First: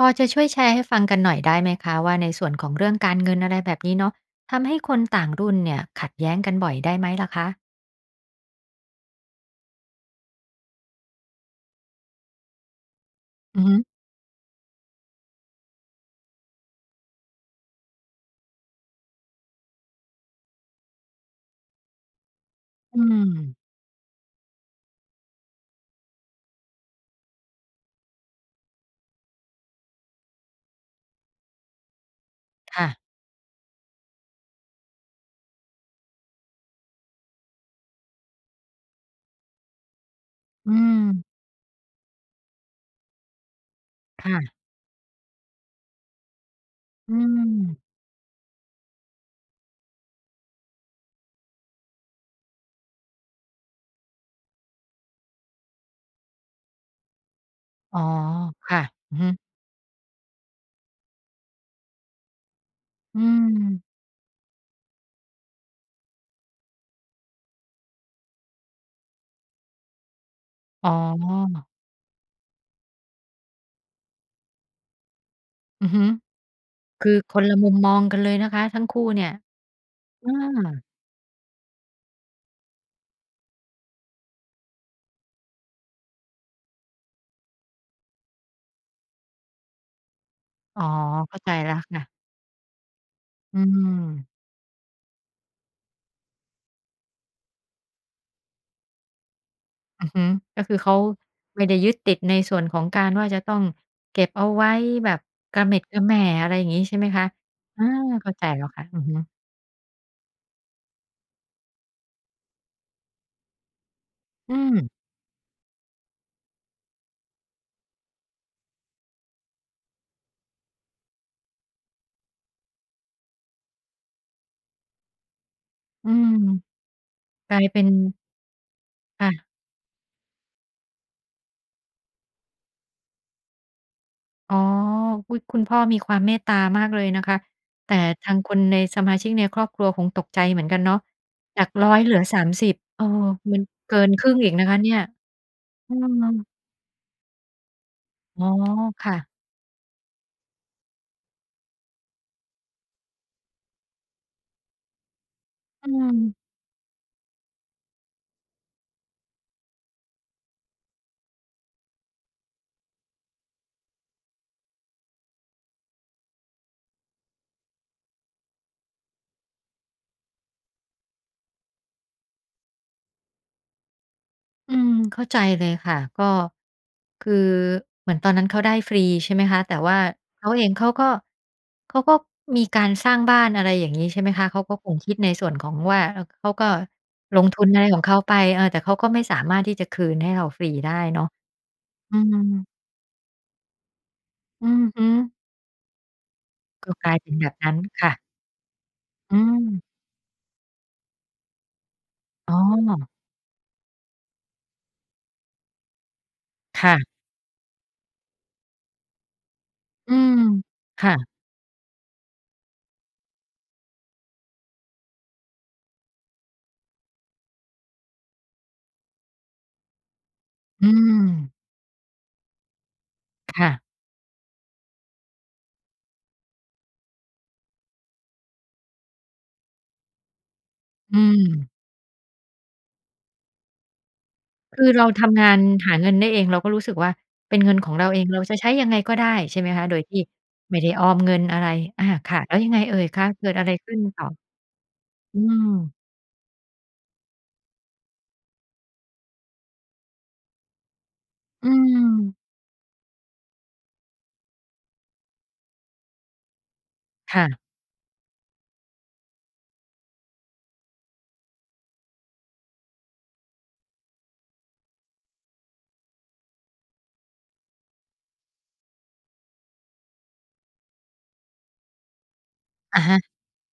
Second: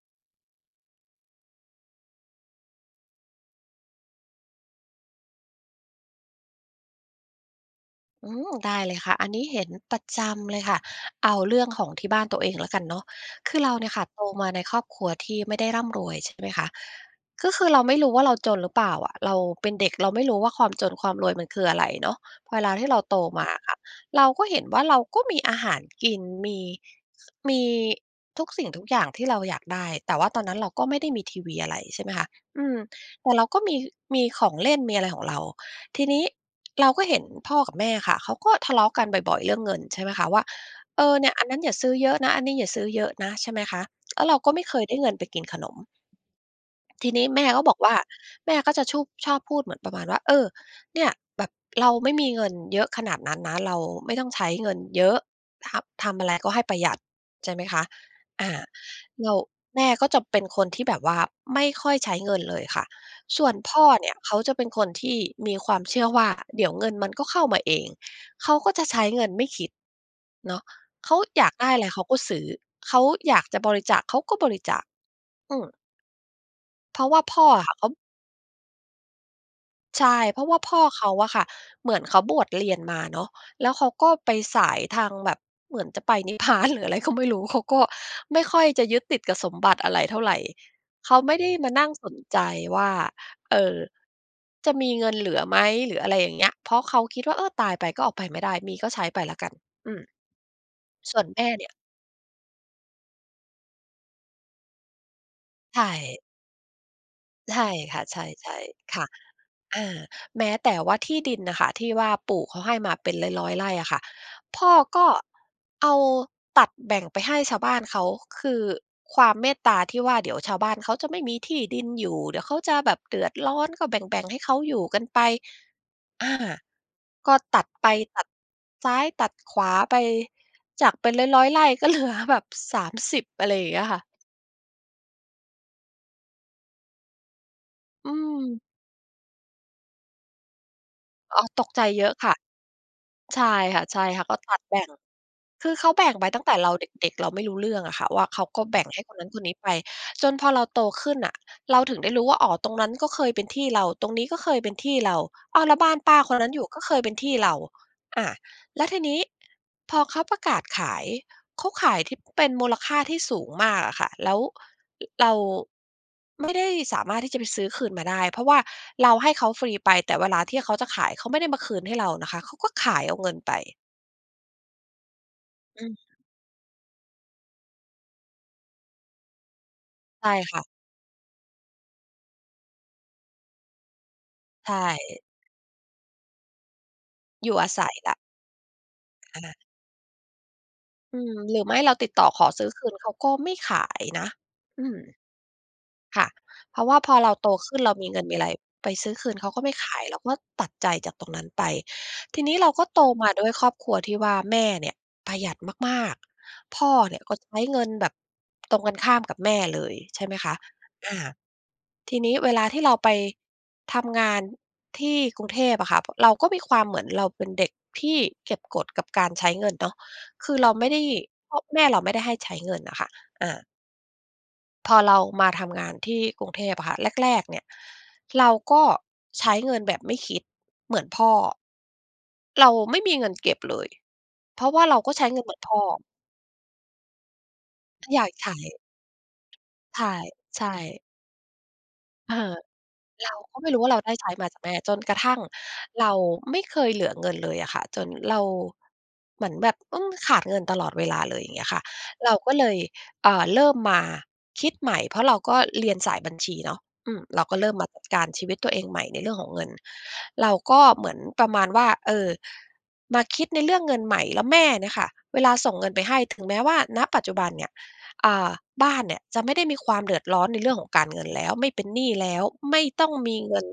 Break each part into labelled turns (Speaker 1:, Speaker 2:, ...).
Speaker 1: พอจะช่วยแชร์ให้ฟังกันหน่อยได้ไหมคะว่า? ในส่วนของเรื่องการเงิน อะไรแบบนี้เนาะ ทำให้คนต่างรุ่นเนี่ยขัดแย้งกันบ่อยได้ไหมล่ะคะ?
Speaker 2: อืม ได้เลยค่ะ อันนี้เห็นประจำเลยค่ะ เอาเรื่องของที่บ้านตัวเองแล้วกันเนาะ คื
Speaker 1: อ
Speaker 2: อ
Speaker 1: ือ
Speaker 2: เร
Speaker 1: ฮ
Speaker 2: า
Speaker 1: ึ
Speaker 2: เนี่ยค่ะ โตมาในครอบครัวที่ไม่ได้ร่ำรวยใช่ไหมคะ ก็คือเราไม่รู้ว่าเราจนหรือเปล่าอะ เราเป็นเด็กเราไม่รู้ว่า ความจนความรวยมันคืออะไรเนาะ พอเวลาที่เ
Speaker 1: อ
Speaker 2: ร
Speaker 1: ื
Speaker 2: าโตมา
Speaker 1: ม
Speaker 2: อะค่ะ เราก็เห็นว่าเราก็มีอาหารกิน มี มีทุกสิ่งทุกอย่างที่เราอยากได้ แต่ว่าตอนนั้นเราก็ไม่ได้มีทีวีอะไร ใช่ไหมคะ อืม
Speaker 1: ค่ะ
Speaker 2: แต่เราก็มี มีของเล่น มีอะไรของเรา ทีนี้เราก็เห็นพ่อกับแม่ค่ะ เขาก็ทะเลาะกันบ่อย ๆ เรื่องเงิน ใช่ไหมคะ ว่า
Speaker 1: อื
Speaker 2: เออ
Speaker 1: ม
Speaker 2: เนี่ย อันนั้นอย่าซื้อเยอะนะ อันนี้อย่าซื้อเยอะนะ ใช่ไหมคะ แล้
Speaker 1: ค
Speaker 2: วเ
Speaker 1: ่
Speaker 2: ราก
Speaker 1: ะ
Speaker 2: ็ไม่เคยได้เงินไปกินขนม ที
Speaker 1: อ
Speaker 2: นี้แม่ก็บอ
Speaker 1: ืม
Speaker 2: กว่า แม่ก็จะชูบ ชอบพูดเหมือนประมาณว่า "เออ เนี่ย แบบเราไม่มีเงินเยอะขนาดนั้นนะ เราไม่ต้องใช้เงินเยอะ ทำ ทำอะไรก็ให้ประหยัด" ใช่ไหมคะ
Speaker 1: อ๋อ
Speaker 2: อ่า
Speaker 1: ค่ะ อือฮ
Speaker 2: เรา
Speaker 1: ึ
Speaker 2: แม่ก็จะเป็นคนที่แบบว่าไม่ค่อยใช้เงินเลยค่ะ
Speaker 1: อื
Speaker 2: ส่วนพ
Speaker 1: ม
Speaker 2: ่อเนี่ยเขาจะเป็นคนที่มีความเชื่อว่า เดี๋ยวเงินมันก็เข้ามาเอง เขาก็จะใช้เงินไม่คิด เนาะ
Speaker 1: อ๋
Speaker 2: เค้าอยาก
Speaker 1: อ
Speaker 2: ได้อะไรเขาก็ซื้อ เขาอยากจะบริจาคเขาก็บริจาค อืม
Speaker 1: อือฮึ
Speaker 2: เพร
Speaker 1: ค
Speaker 2: าะ
Speaker 1: ือ
Speaker 2: ว่า
Speaker 1: ค
Speaker 2: พ่
Speaker 1: น
Speaker 2: อ
Speaker 1: ละ
Speaker 2: อ
Speaker 1: ม
Speaker 2: ะค
Speaker 1: ุ
Speaker 2: ่ะ
Speaker 1: ม
Speaker 2: เข
Speaker 1: ม
Speaker 2: า
Speaker 1: องกันเลยนะคะ ทั้งคู่เนี่ย
Speaker 2: ใช่
Speaker 1: เอ
Speaker 2: เพราะว่าพ่อ
Speaker 1: อ
Speaker 2: เขาอะค่ะ เหมือนเขาบวชเรียนมาเนาะ แล้วเขาก็ไปสายทางแบบ เหมือนจะไป นิพพานหรืออะไรก็ไม่รู้ เขาก็ไม่ค่อยจะยึดติดกับสมบัติอะไรเท่าไร
Speaker 1: อ๋อ
Speaker 2: เขาไ
Speaker 1: เ
Speaker 2: ม
Speaker 1: ข
Speaker 2: ่
Speaker 1: ้า
Speaker 2: ได
Speaker 1: ใ
Speaker 2: ้
Speaker 1: จแ
Speaker 2: ม
Speaker 1: ล้
Speaker 2: า
Speaker 1: ว
Speaker 2: นั่ง
Speaker 1: ค่
Speaker 2: ส
Speaker 1: ะ
Speaker 2: นใจว่า เ
Speaker 1: อ
Speaker 2: อ
Speaker 1: ื
Speaker 2: อ
Speaker 1: ม
Speaker 2: จะมีเงินเหลือไหม? หรืออะไรอย่างเงี้ย เพราะเขาคิดว่า เออ ตายไปก็ออกไปไม่ได้ มีก็ใช้ไปแล้วกัน อืม
Speaker 1: อือฮึ ก็คือเขา
Speaker 2: ส่วนแม่
Speaker 1: ไม
Speaker 2: เน
Speaker 1: ่
Speaker 2: ี่
Speaker 1: ไ
Speaker 2: ย
Speaker 1: ด้ยึดติดในส่วนของการว่าจะต้องเก็บเอาไว้แบบกระเหม
Speaker 2: ใช
Speaker 1: ็ดกระแหม่
Speaker 2: ่
Speaker 1: อะไรอย่างงี้ ใช่ไหมคะ
Speaker 2: ใช่
Speaker 1: อา
Speaker 2: ค่ะ ใช
Speaker 1: เข้าใจ
Speaker 2: ่
Speaker 1: แล้วค่ะ
Speaker 2: ๆ
Speaker 1: อ
Speaker 2: ค
Speaker 1: ือ
Speaker 2: ่ะ
Speaker 1: ฮึ
Speaker 2: อา แม้แต่ว่าที่ดินน่ะค่ะที่ว่า ปู่เขาให้มาเป็นร้อย ๆ ไร่อะค่ะ
Speaker 1: อื
Speaker 2: พ่อ
Speaker 1: ม
Speaker 2: ก็เอาตัดแบ่งไปให้ชาวบ้านเขา คือความเมตตาที่ว่า เดี๋ยวชาวบ้านเขาจะไม่มีที่ดินอยู่ เดี๋ยวเขาจะแบบเดือดร้อน ก็แบ่ง ๆ ให้เขาอยู่กันไป
Speaker 1: อื
Speaker 2: อ
Speaker 1: ม
Speaker 2: า ก็
Speaker 1: ก
Speaker 2: ต
Speaker 1: ลา
Speaker 2: ั
Speaker 1: ย
Speaker 2: ด
Speaker 1: เป็
Speaker 2: ไป
Speaker 1: น
Speaker 2: ตัดซ้าย ต
Speaker 1: ค
Speaker 2: ั
Speaker 1: ่
Speaker 2: ด
Speaker 1: ะ
Speaker 2: ขวาไป จากเป็นร้อย ๆ ไร่ ก็เหลือ แบบ 30 อะไรอย่างเงี้ยค่ะ
Speaker 1: อ๋อ อุ๊ย! คุณพ่อมีความเมตตามากเลยนะคะ แต่
Speaker 2: อื
Speaker 1: ทางคน
Speaker 2: ม
Speaker 1: ใน สมาชิกในครอบครัวคงตกใจเหมือนกันเนาะ
Speaker 2: อ๋อ
Speaker 1: จ
Speaker 2: ต
Speaker 1: า
Speaker 2: ก
Speaker 1: ก
Speaker 2: ใจ
Speaker 1: 100
Speaker 2: เย
Speaker 1: เ
Speaker 2: อ
Speaker 1: หล
Speaker 2: ะ
Speaker 1: ือ
Speaker 2: ค่ะ
Speaker 1: 30 เออ
Speaker 2: ใช่
Speaker 1: มัน
Speaker 2: ค
Speaker 1: เกินค
Speaker 2: ่ะ
Speaker 1: รึ
Speaker 2: ๆ
Speaker 1: ่
Speaker 2: ก็
Speaker 1: งอี
Speaker 2: ต
Speaker 1: ก
Speaker 2: ั
Speaker 1: น
Speaker 2: ด
Speaker 1: ะค
Speaker 2: แบ
Speaker 1: ะ
Speaker 2: ่
Speaker 1: เน
Speaker 2: ง
Speaker 1: ี่ย
Speaker 2: คือเขา
Speaker 1: อื
Speaker 2: แบ่งไปตั้
Speaker 1: ม
Speaker 2: งแต่เราเด็ก ๆ เราไม่รู้เรื่องอะค่ะว่า เข
Speaker 1: อ๋
Speaker 2: า
Speaker 1: อ
Speaker 2: ก็แบ่งให้
Speaker 1: ค
Speaker 2: ค
Speaker 1: ่
Speaker 2: น
Speaker 1: ะ
Speaker 2: นั้นคนนี้ไป จนพอเราโตขึ้นน่ะ เราถึงได้รู้ว่า อ๋อ ตรงนั้นก็เคยเป็นที่เรา ตรงนี้ก็เคยเป็นที่เรา อ้าว แล้ว
Speaker 1: อ
Speaker 2: บ
Speaker 1: ื
Speaker 2: ้านป้า
Speaker 1: ม
Speaker 2: คนนั้นอยู่ก็เคยเป็นที่เรา อะ แล้วทีนี้พอเขาประกาศขาย เขาขายที่เป็นมูลค่าที่สูงมากอะค่ะ แล้ว ร เรา ไม่ได้สามารถที่จะไปซื้อคืนมาได้ เพราะว่าเราให้เขาฟรีไป แต่เวลาที่เขาจะขาย เขาไม่ได้มาคืนให้เรานะคะ เขาก็ขายเอาเงินไป
Speaker 1: อืม เข้าใจเลย
Speaker 2: อ
Speaker 1: ค
Speaker 2: ื
Speaker 1: ่
Speaker 2: ม
Speaker 1: ะ ก็ คือ เหมือนตอนนั้นเขาได้ฟรี ใช่ไหมคะ แต่ว่า
Speaker 2: ใช่
Speaker 1: เขา
Speaker 2: ค
Speaker 1: เ
Speaker 2: ่
Speaker 1: อ
Speaker 2: ะ
Speaker 1: งเขาก็ เขาก็มีการสร้างบ้าน อะไรอย่างนี้ ใช่ไหมคะ เขา
Speaker 2: ใช
Speaker 1: ก็คงคิด
Speaker 2: ่
Speaker 1: ในส่วนของ ว่า เขาก็ลง
Speaker 2: อยู
Speaker 1: ท
Speaker 2: ่
Speaker 1: ุ
Speaker 2: อ
Speaker 1: น
Speaker 2: า
Speaker 1: อะ
Speaker 2: ศ
Speaker 1: ไร
Speaker 2: ัย
Speaker 1: ของ
Speaker 2: แ
Speaker 1: เ
Speaker 2: ล
Speaker 1: ข
Speaker 2: ้ว
Speaker 1: าไป เออ แต่เขาก็ไม่สา
Speaker 2: อ
Speaker 1: มาร
Speaker 2: า
Speaker 1: ถที่จะคืนให้เราฟรีได้
Speaker 2: อ
Speaker 1: เ
Speaker 2: ื
Speaker 1: นาะ
Speaker 2: ม หรือไม่เราติด
Speaker 1: อื
Speaker 2: ต่อขอ
Speaker 1: ม
Speaker 2: ซื้อคืนเขาก็ไม่ขายนะ
Speaker 1: อื
Speaker 2: อ
Speaker 1: อ
Speaker 2: ืม
Speaker 1: ฮึ
Speaker 2: ค่ะ เพรา
Speaker 1: ก
Speaker 2: ะ
Speaker 1: ็
Speaker 2: ว่า
Speaker 1: กล
Speaker 2: พ
Speaker 1: า
Speaker 2: อ
Speaker 1: ยเป
Speaker 2: เร
Speaker 1: ็
Speaker 2: า
Speaker 1: นแ
Speaker 2: โ
Speaker 1: บ
Speaker 2: ต
Speaker 1: บน
Speaker 2: ข
Speaker 1: ั้
Speaker 2: ึ
Speaker 1: น
Speaker 2: ้นเรา
Speaker 1: ค
Speaker 2: มี
Speaker 1: ่
Speaker 2: เ
Speaker 1: ะ
Speaker 2: งินมีอะไร ไปซื้อคื
Speaker 1: อื
Speaker 2: นเขาก็ไม่
Speaker 1: ม
Speaker 2: ขาย เราก็ตัดใจจากตรงนั้นไป ทีน
Speaker 1: อ๋
Speaker 2: ี้
Speaker 1: อ
Speaker 2: เราก็โตมาด้วยครอบครัวที่ว่าแม่เนี่ยประหยัดมาก ๆ พ
Speaker 1: ค
Speaker 2: ่
Speaker 1: ่
Speaker 2: อ
Speaker 1: ะ
Speaker 2: เนี่ยก็ใช้เงินแบบตรงกันข้ามกับแม่เลย
Speaker 1: อื
Speaker 2: ใช่ไ
Speaker 1: ม
Speaker 2: หมคะ
Speaker 1: ค
Speaker 2: อ
Speaker 1: ่
Speaker 2: า
Speaker 1: ะ
Speaker 2: ทีนี้เวลาที่เราไป ทำงานที่กรุงเทพอะค่ะ พ เราก็มีความ เหมือนเราเป็นเด็กที่เก็บกดกับการใช้เงินเนาะ คือเรา
Speaker 1: อ
Speaker 2: ไ
Speaker 1: ื
Speaker 2: ม่ได้
Speaker 1: ม
Speaker 2: เพราะแม่เราไม่ได้ให้ใช้เงินอะค่ะ อ
Speaker 1: ค
Speaker 2: า
Speaker 1: ่ะ
Speaker 2: พอเรามาทำงานที่กรุงเทพอะค่ะ แรก ๆ เนี่ย เราก็ใช้เงินแบบไม่คิดเหมือน
Speaker 1: อ
Speaker 2: พ่อ
Speaker 1: ืม
Speaker 2: เราไม่มีเงินเก็บเลย เพราะ
Speaker 1: ค
Speaker 2: ว่า
Speaker 1: ือ
Speaker 2: เรา
Speaker 1: เรา
Speaker 2: ก็ใช
Speaker 1: ท
Speaker 2: ้เงิ
Speaker 1: ำง
Speaker 2: นเห
Speaker 1: า
Speaker 2: มือ
Speaker 1: น
Speaker 2: นพ่อ
Speaker 1: หาเงินได้เอง เราก็รู้สึกว่าเป็นเงินของเร
Speaker 2: ฉ
Speaker 1: า
Speaker 2: ัน
Speaker 1: เอ
Speaker 2: อย
Speaker 1: ง
Speaker 2: าก
Speaker 1: เรา
Speaker 2: ใช
Speaker 1: จะ
Speaker 2: ้
Speaker 1: ใช้ยังไงก็ได้ ใช่ไหมคะ โด
Speaker 2: ใช
Speaker 1: ย
Speaker 2: ่
Speaker 1: ที่
Speaker 2: ใช
Speaker 1: ไม่ได้
Speaker 2: ่
Speaker 1: ออมเงินอะไร อา ค
Speaker 2: เอ
Speaker 1: ่ะ แล
Speaker 2: อ
Speaker 1: ้วยังไงเอ่ยคะ?
Speaker 2: เรา
Speaker 1: เกิ
Speaker 2: ก
Speaker 1: ด
Speaker 2: ็
Speaker 1: อ
Speaker 2: ไ
Speaker 1: ะ
Speaker 2: ม
Speaker 1: ไ
Speaker 2: ่
Speaker 1: ร
Speaker 2: รู้ว
Speaker 1: ข
Speaker 2: ่า
Speaker 1: ึ
Speaker 2: เ
Speaker 1: ้
Speaker 2: ร
Speaker 1: น
Speaker 2: าได้
Speaker 1: ต่
Speaker 2: ใช
Speaker 1: อ?
Speaker 2: ้มาจากแม่ จนกระทั
Speaker 1: อ
Speaker 2: ่
Speaker 1: ื
Speaker 2: ง
Speaker 1: ม
Speaker 2: เราไม่เคยเหลือเงินเลยอะค่ะ จนเรา เหมือนแบบ อืม ขาดเงินตลอดเวลาเลย อย่างเงี้
Speaker 1: อื
Speaker 2: ยค่ะ เรา
Speaker 1: ม
Speaker 2: ก็เลย อ่า เริ่มมาคิดใหม่ เพราะเราก็เรียนสายบัญชีเนาะ อืม
Speaker 1: ค
Speaker 2: เร
Speaker 1: ่
Speaker 2: าก็
Speaker 1: ะ
Speaker 2: เริ่มมาจัดการชีวิตตัวเองใหม่ในเรื่องของเงิน เราก็เหมือนประมาณว่า เออ มาคิดในเรื่องเงินใหม่ แล้วแม่เนี่ยค่ะ เวลาส่งเงินไปให้ ถึงแม้ว่า ณ ปัจจุบันเนี่ย อ่า บ้านเนี่ยจะไม่ได้มีความเดือดร้อนในเรื่องของการเงินแล้ว ไม่เป็นหนี้แล้ว ไม่
Speaker 1: อะ
Speaker 2: ต้อ
Speaker 1: ฮ
Speaker 2: ง
Speaker 1: ะ
Speaker 2: มีเงิน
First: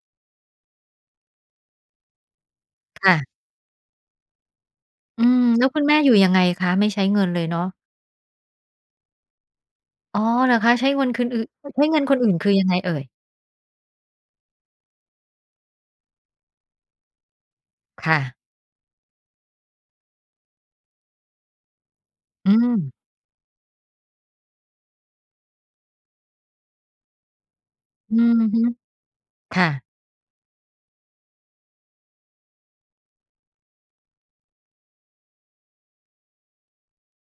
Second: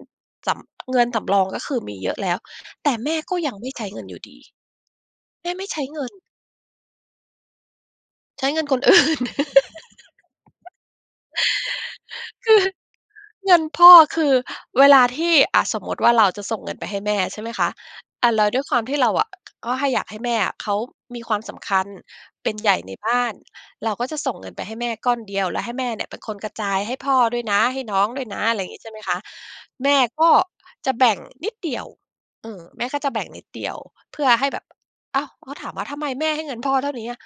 Speaker 2: สำ เงินสำรอง ก็คือมีเยอะแล้ว แต่
Speaker 1: ค
Speaker 2: แม
Speaker 1: ่
Speaker 2: ่
Speaker 1: ะ
Speaker 2: ก็ยังไม่ใช้เงินอยู่ดี
Speaker 1: อืม
Speaker 2: แม่
Speaker 1: แ
Speaker 2: ไ
Speaker 1: ล
Speaker 2: ม
Speaker 1: ้ว
Speaker 2: ่ใ
Speaker 1: ค
Speaker 2: ช
Speaker 1: ุ
Speaker 2: ้
Speaker 1: ณแม่
Speaker 2: เงิ
Speaker 1: อยู่
Speaker 2: น
Speaker 1: ยังไงคะ? ไม่ใช้เงินเลยเนาะ
Speaker 2: ใช้เงินคน อื่น
Speaker 1: อ๋อ หรือคะ? ใช้เวินคึนอึด ใช้เงินคนอื่นค
Speaker 2: ค
Speaker 1: ือ
Speaker 2: ือ
Speaker 1: ยังไงเอ่ย?
Speaker 2: เงินพ่อคือ เวลาที่ อะ สมมติว่าเราจะส่งเงินไปให้แม่ ใช่ไหมคะ
Speaker 1: ค่
Speaker 2: อะ
Speaker 1: ะ
Speaker 2: แล้วด้วยความที่เราอะ ก็ให้ อยากให้แม่อะเขามีความสำคัญ เป
Speaker 1: อื
Speaker 2: ็นใหญ่ใ
Speaker 1: ม
Speaker 2: นบ้าน เราก็จะส่งเงินไปให้แม่ก้อนเดียว แล้วให้แม่เนี่ยเป็นคนกระจายให้พ่อด้วยนะ ให้น้อง
Speaker 1: อื
Speaker 2: ด้วยนะ
Speaker 1: อ
Speaker 2: อะ
Speaker 1: ฮ
Speaker 2: ไร
Speaker 1: ึ
Speaker 2: อย่างงี้ใช่ไหมคะ
Speaker 1: ค่ะ
Speaker 2: แม่ก็จะแบ่งนิดเดียว อืม แม่ก็จะแบ่งนิดเดียว เพื่อให้แบบ อ้าว! พอถามว่า "ทำไมแม่ให้เงินพ่อเท่านี้อะ?"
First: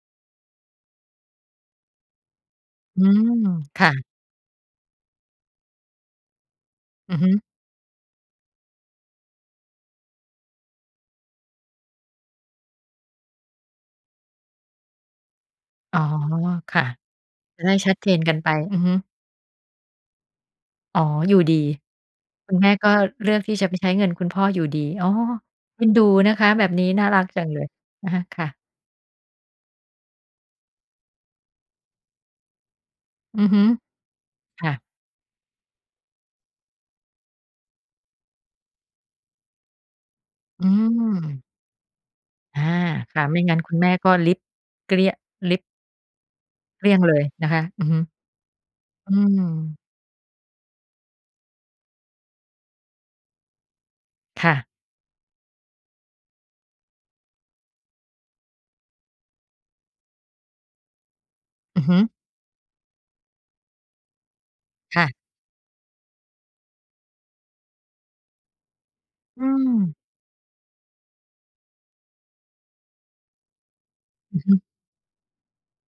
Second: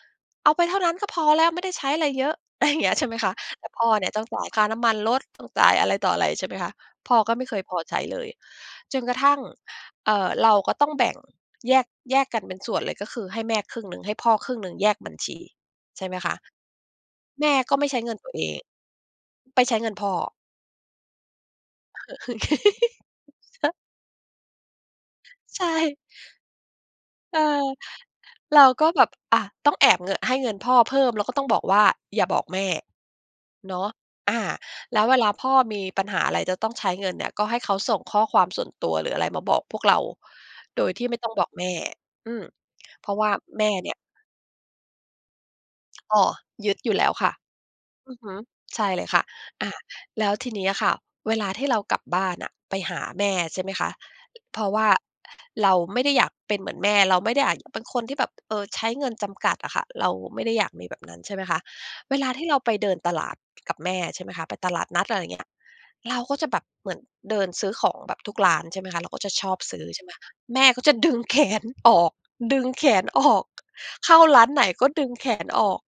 Speaker 2: "เอาไปเท่านั้นก็พอแล้ว ไม่ได้ใช้อะไรเยอะ" อะไรอย่างเงี้ย
Speaker 1: อ
Speaker 2: ใ
Speaker 1: ื
Speaker 2: ช่ไหมคะ
Speaker 1: ม
Speaker 2: แต่
Speaker 1: ค
Speaker 2: พ่อ
Speaker 1: ่ะ
Speaker 2: เนี่ยต้องจ่ายค่าน้ำมันรถ ต้องจ่ายอะไรต่ออะไรใช่ไหมคะ พ
Speaker 1: อ
Speaker 2: ่
Speaker 1: ื
Speaker 2: อ
Speaker 1: อฮึ
Speaker 2: ก็ไม่เคยพอใช้เลย จนกระทั่ง เออ เราก็ต้องแบ่งแยก แยกกันเป็นส่วนเลย ก็คือให้แม่ครึ่งหนึ่ง ให้พ่อครึ่งหนึ่ง แยกบัญชี
Speaker 1: อ๋
Speaker 2: ใ
Speaker 1: อ
Speaker 2: ช่ไหมคะ
Speaker 1: ค่ะ
Speaker 2: แม่
Speaker 1: จะได้
Speaker 2: ก็ไม่
Speaker 1: ชั
Speaker 2: ใ
Speaker 1: ด
Speaker 2: ช้
Speaker 1: เจ
Speaker 2: เงิ
Speaker 1: น
Speaker 2: นตั
Speaker 1: ก
Speaker 2: ว
Speaker 1: ัน
Speaker 2: เอ
Speaker 1: ไป
Speaker 2: ง
Speaker 1: อือฮึ
Speaker 2: ไปใช้เงินพ่อ
Speaker 1: อ๋อ อยู่ดี คุณแม่ก็เลือกที่จะไปใช้เงินคุณพ่ออยู่ดี อ๋อ
Speaker 2: ใช
Speaker 1: เอ็น
Speaker 2: ่
Speaker 1: ดูนะคะแบบนี้ น่ารัก
Speaker 2: เอ
Speaker 1: จ
Speaker 2: อ
Speaker 1: ังเลย อะฮะ ค่ะ
Speaker 2: เราก็แบบ อะ ต้องแอบเงอะ ให้เงินพ่อเพิ่มแล้วก็ต้องบอกว่า "อย่าบอกแม่"
Speaker 1: อือฮึ
Speaker 2: เนาะ อา
Speaker 1: ค่ะ
Speaker 2: แล้วเวลาพ่อมีปัญหาอะไรจะต้องใช้เงินเนี่ย ก็ให้เขาส่งข้อความส่วนตัว หรืออะไรมาบอกพวกเรา
Speaker 1: อื
Speaker 2: โดยที่ไม่ต้อง
Speaker 1: ม
Speaker 2: บอกแม่ อืม
Speaker 1: อา
Speaker 2: เพรา
Speaker 1: ค
Speaker 2: ะ
Speaker 1: ่ะ
Speaker 2: ว่า
Speaker 1: ไม่งั้น
Speaker 2: แม่
Speaker 1: คุณแม
Speaker 2: เนี
Speaker 1: ่
Speaker 2: ่ย
Speaker 1: ก็ริบ เกลี้ยง ริบ
Speaker 2: อ้อ ยึด
Speaker 1: เกล
Speaker 2: อย
Speaker 1: ี
Speaker 2: ู
Speaker 1: ้
Speaker 2: ่
Speaker 1: ยง
Speaker 2: แล้
Speaker 1: เ
Speaker 2: ว
Speaker 1: ลย
Speaker 2: ค่ะ
Speaker 1: นะคะ อือฮึ
Speaker 2: อือฮึ ใช่เลย
Speaker 1: อื
Speaker 2: ค่ะ อ
Speaker 1: ม
Speaker 2: า แล้วทีนี้อะค่ะ เวลาที่เรากลับบ้านน่ะไปหาแม่ ใช่ไหมคะ
Speaker 1: ค่
Speaker 2: เพร
Speaker 1: ะ
Speaker 2: าะว่าเราไม่ได้อยากเป็นเหมือนแม่ เราไม่ได้อยากเป็นคนที่แบบ เออ ใช้เงินจำกัดอะค่ะ เราไม่ได้อยากมีแบบนั้น ใช่ไหมคะ
Speaker 1: อือฮึ
Speaker 2: เวลาที่เราไปเดินตลาดกับแม่ ใช่ไหมคะ ไปตลาด
Speaker 1: ค
Speaker 2: นั
Speaker 1: ่
Speaker 2: ด
Speaker 1: ะ
Speaker 2: อะไรอย่างเงี้ย เราก็จะแบบเหมือนเดินซื้อของแบบทุกร้าน ใช่ไหมคะ เราก็จะ
Speaker 1: อื
Speaker 2: ชอบซื้อ
Speaker 1: ม
Speaker 2: ใช่ไหม แม่ก็จะ ดึงแขนออก ดึงแขน ออก เข้า
Speaker 1: อ
Speaker 2: ร
Speaker 1: ื
Speaker 2: ้
Speaker 1: อ
Speaker 2: า
Speaker 1: ฮ
Speaker 2: นไ
Speaker 1: ึ
Speaker 2: หนก็ดึงแขนออก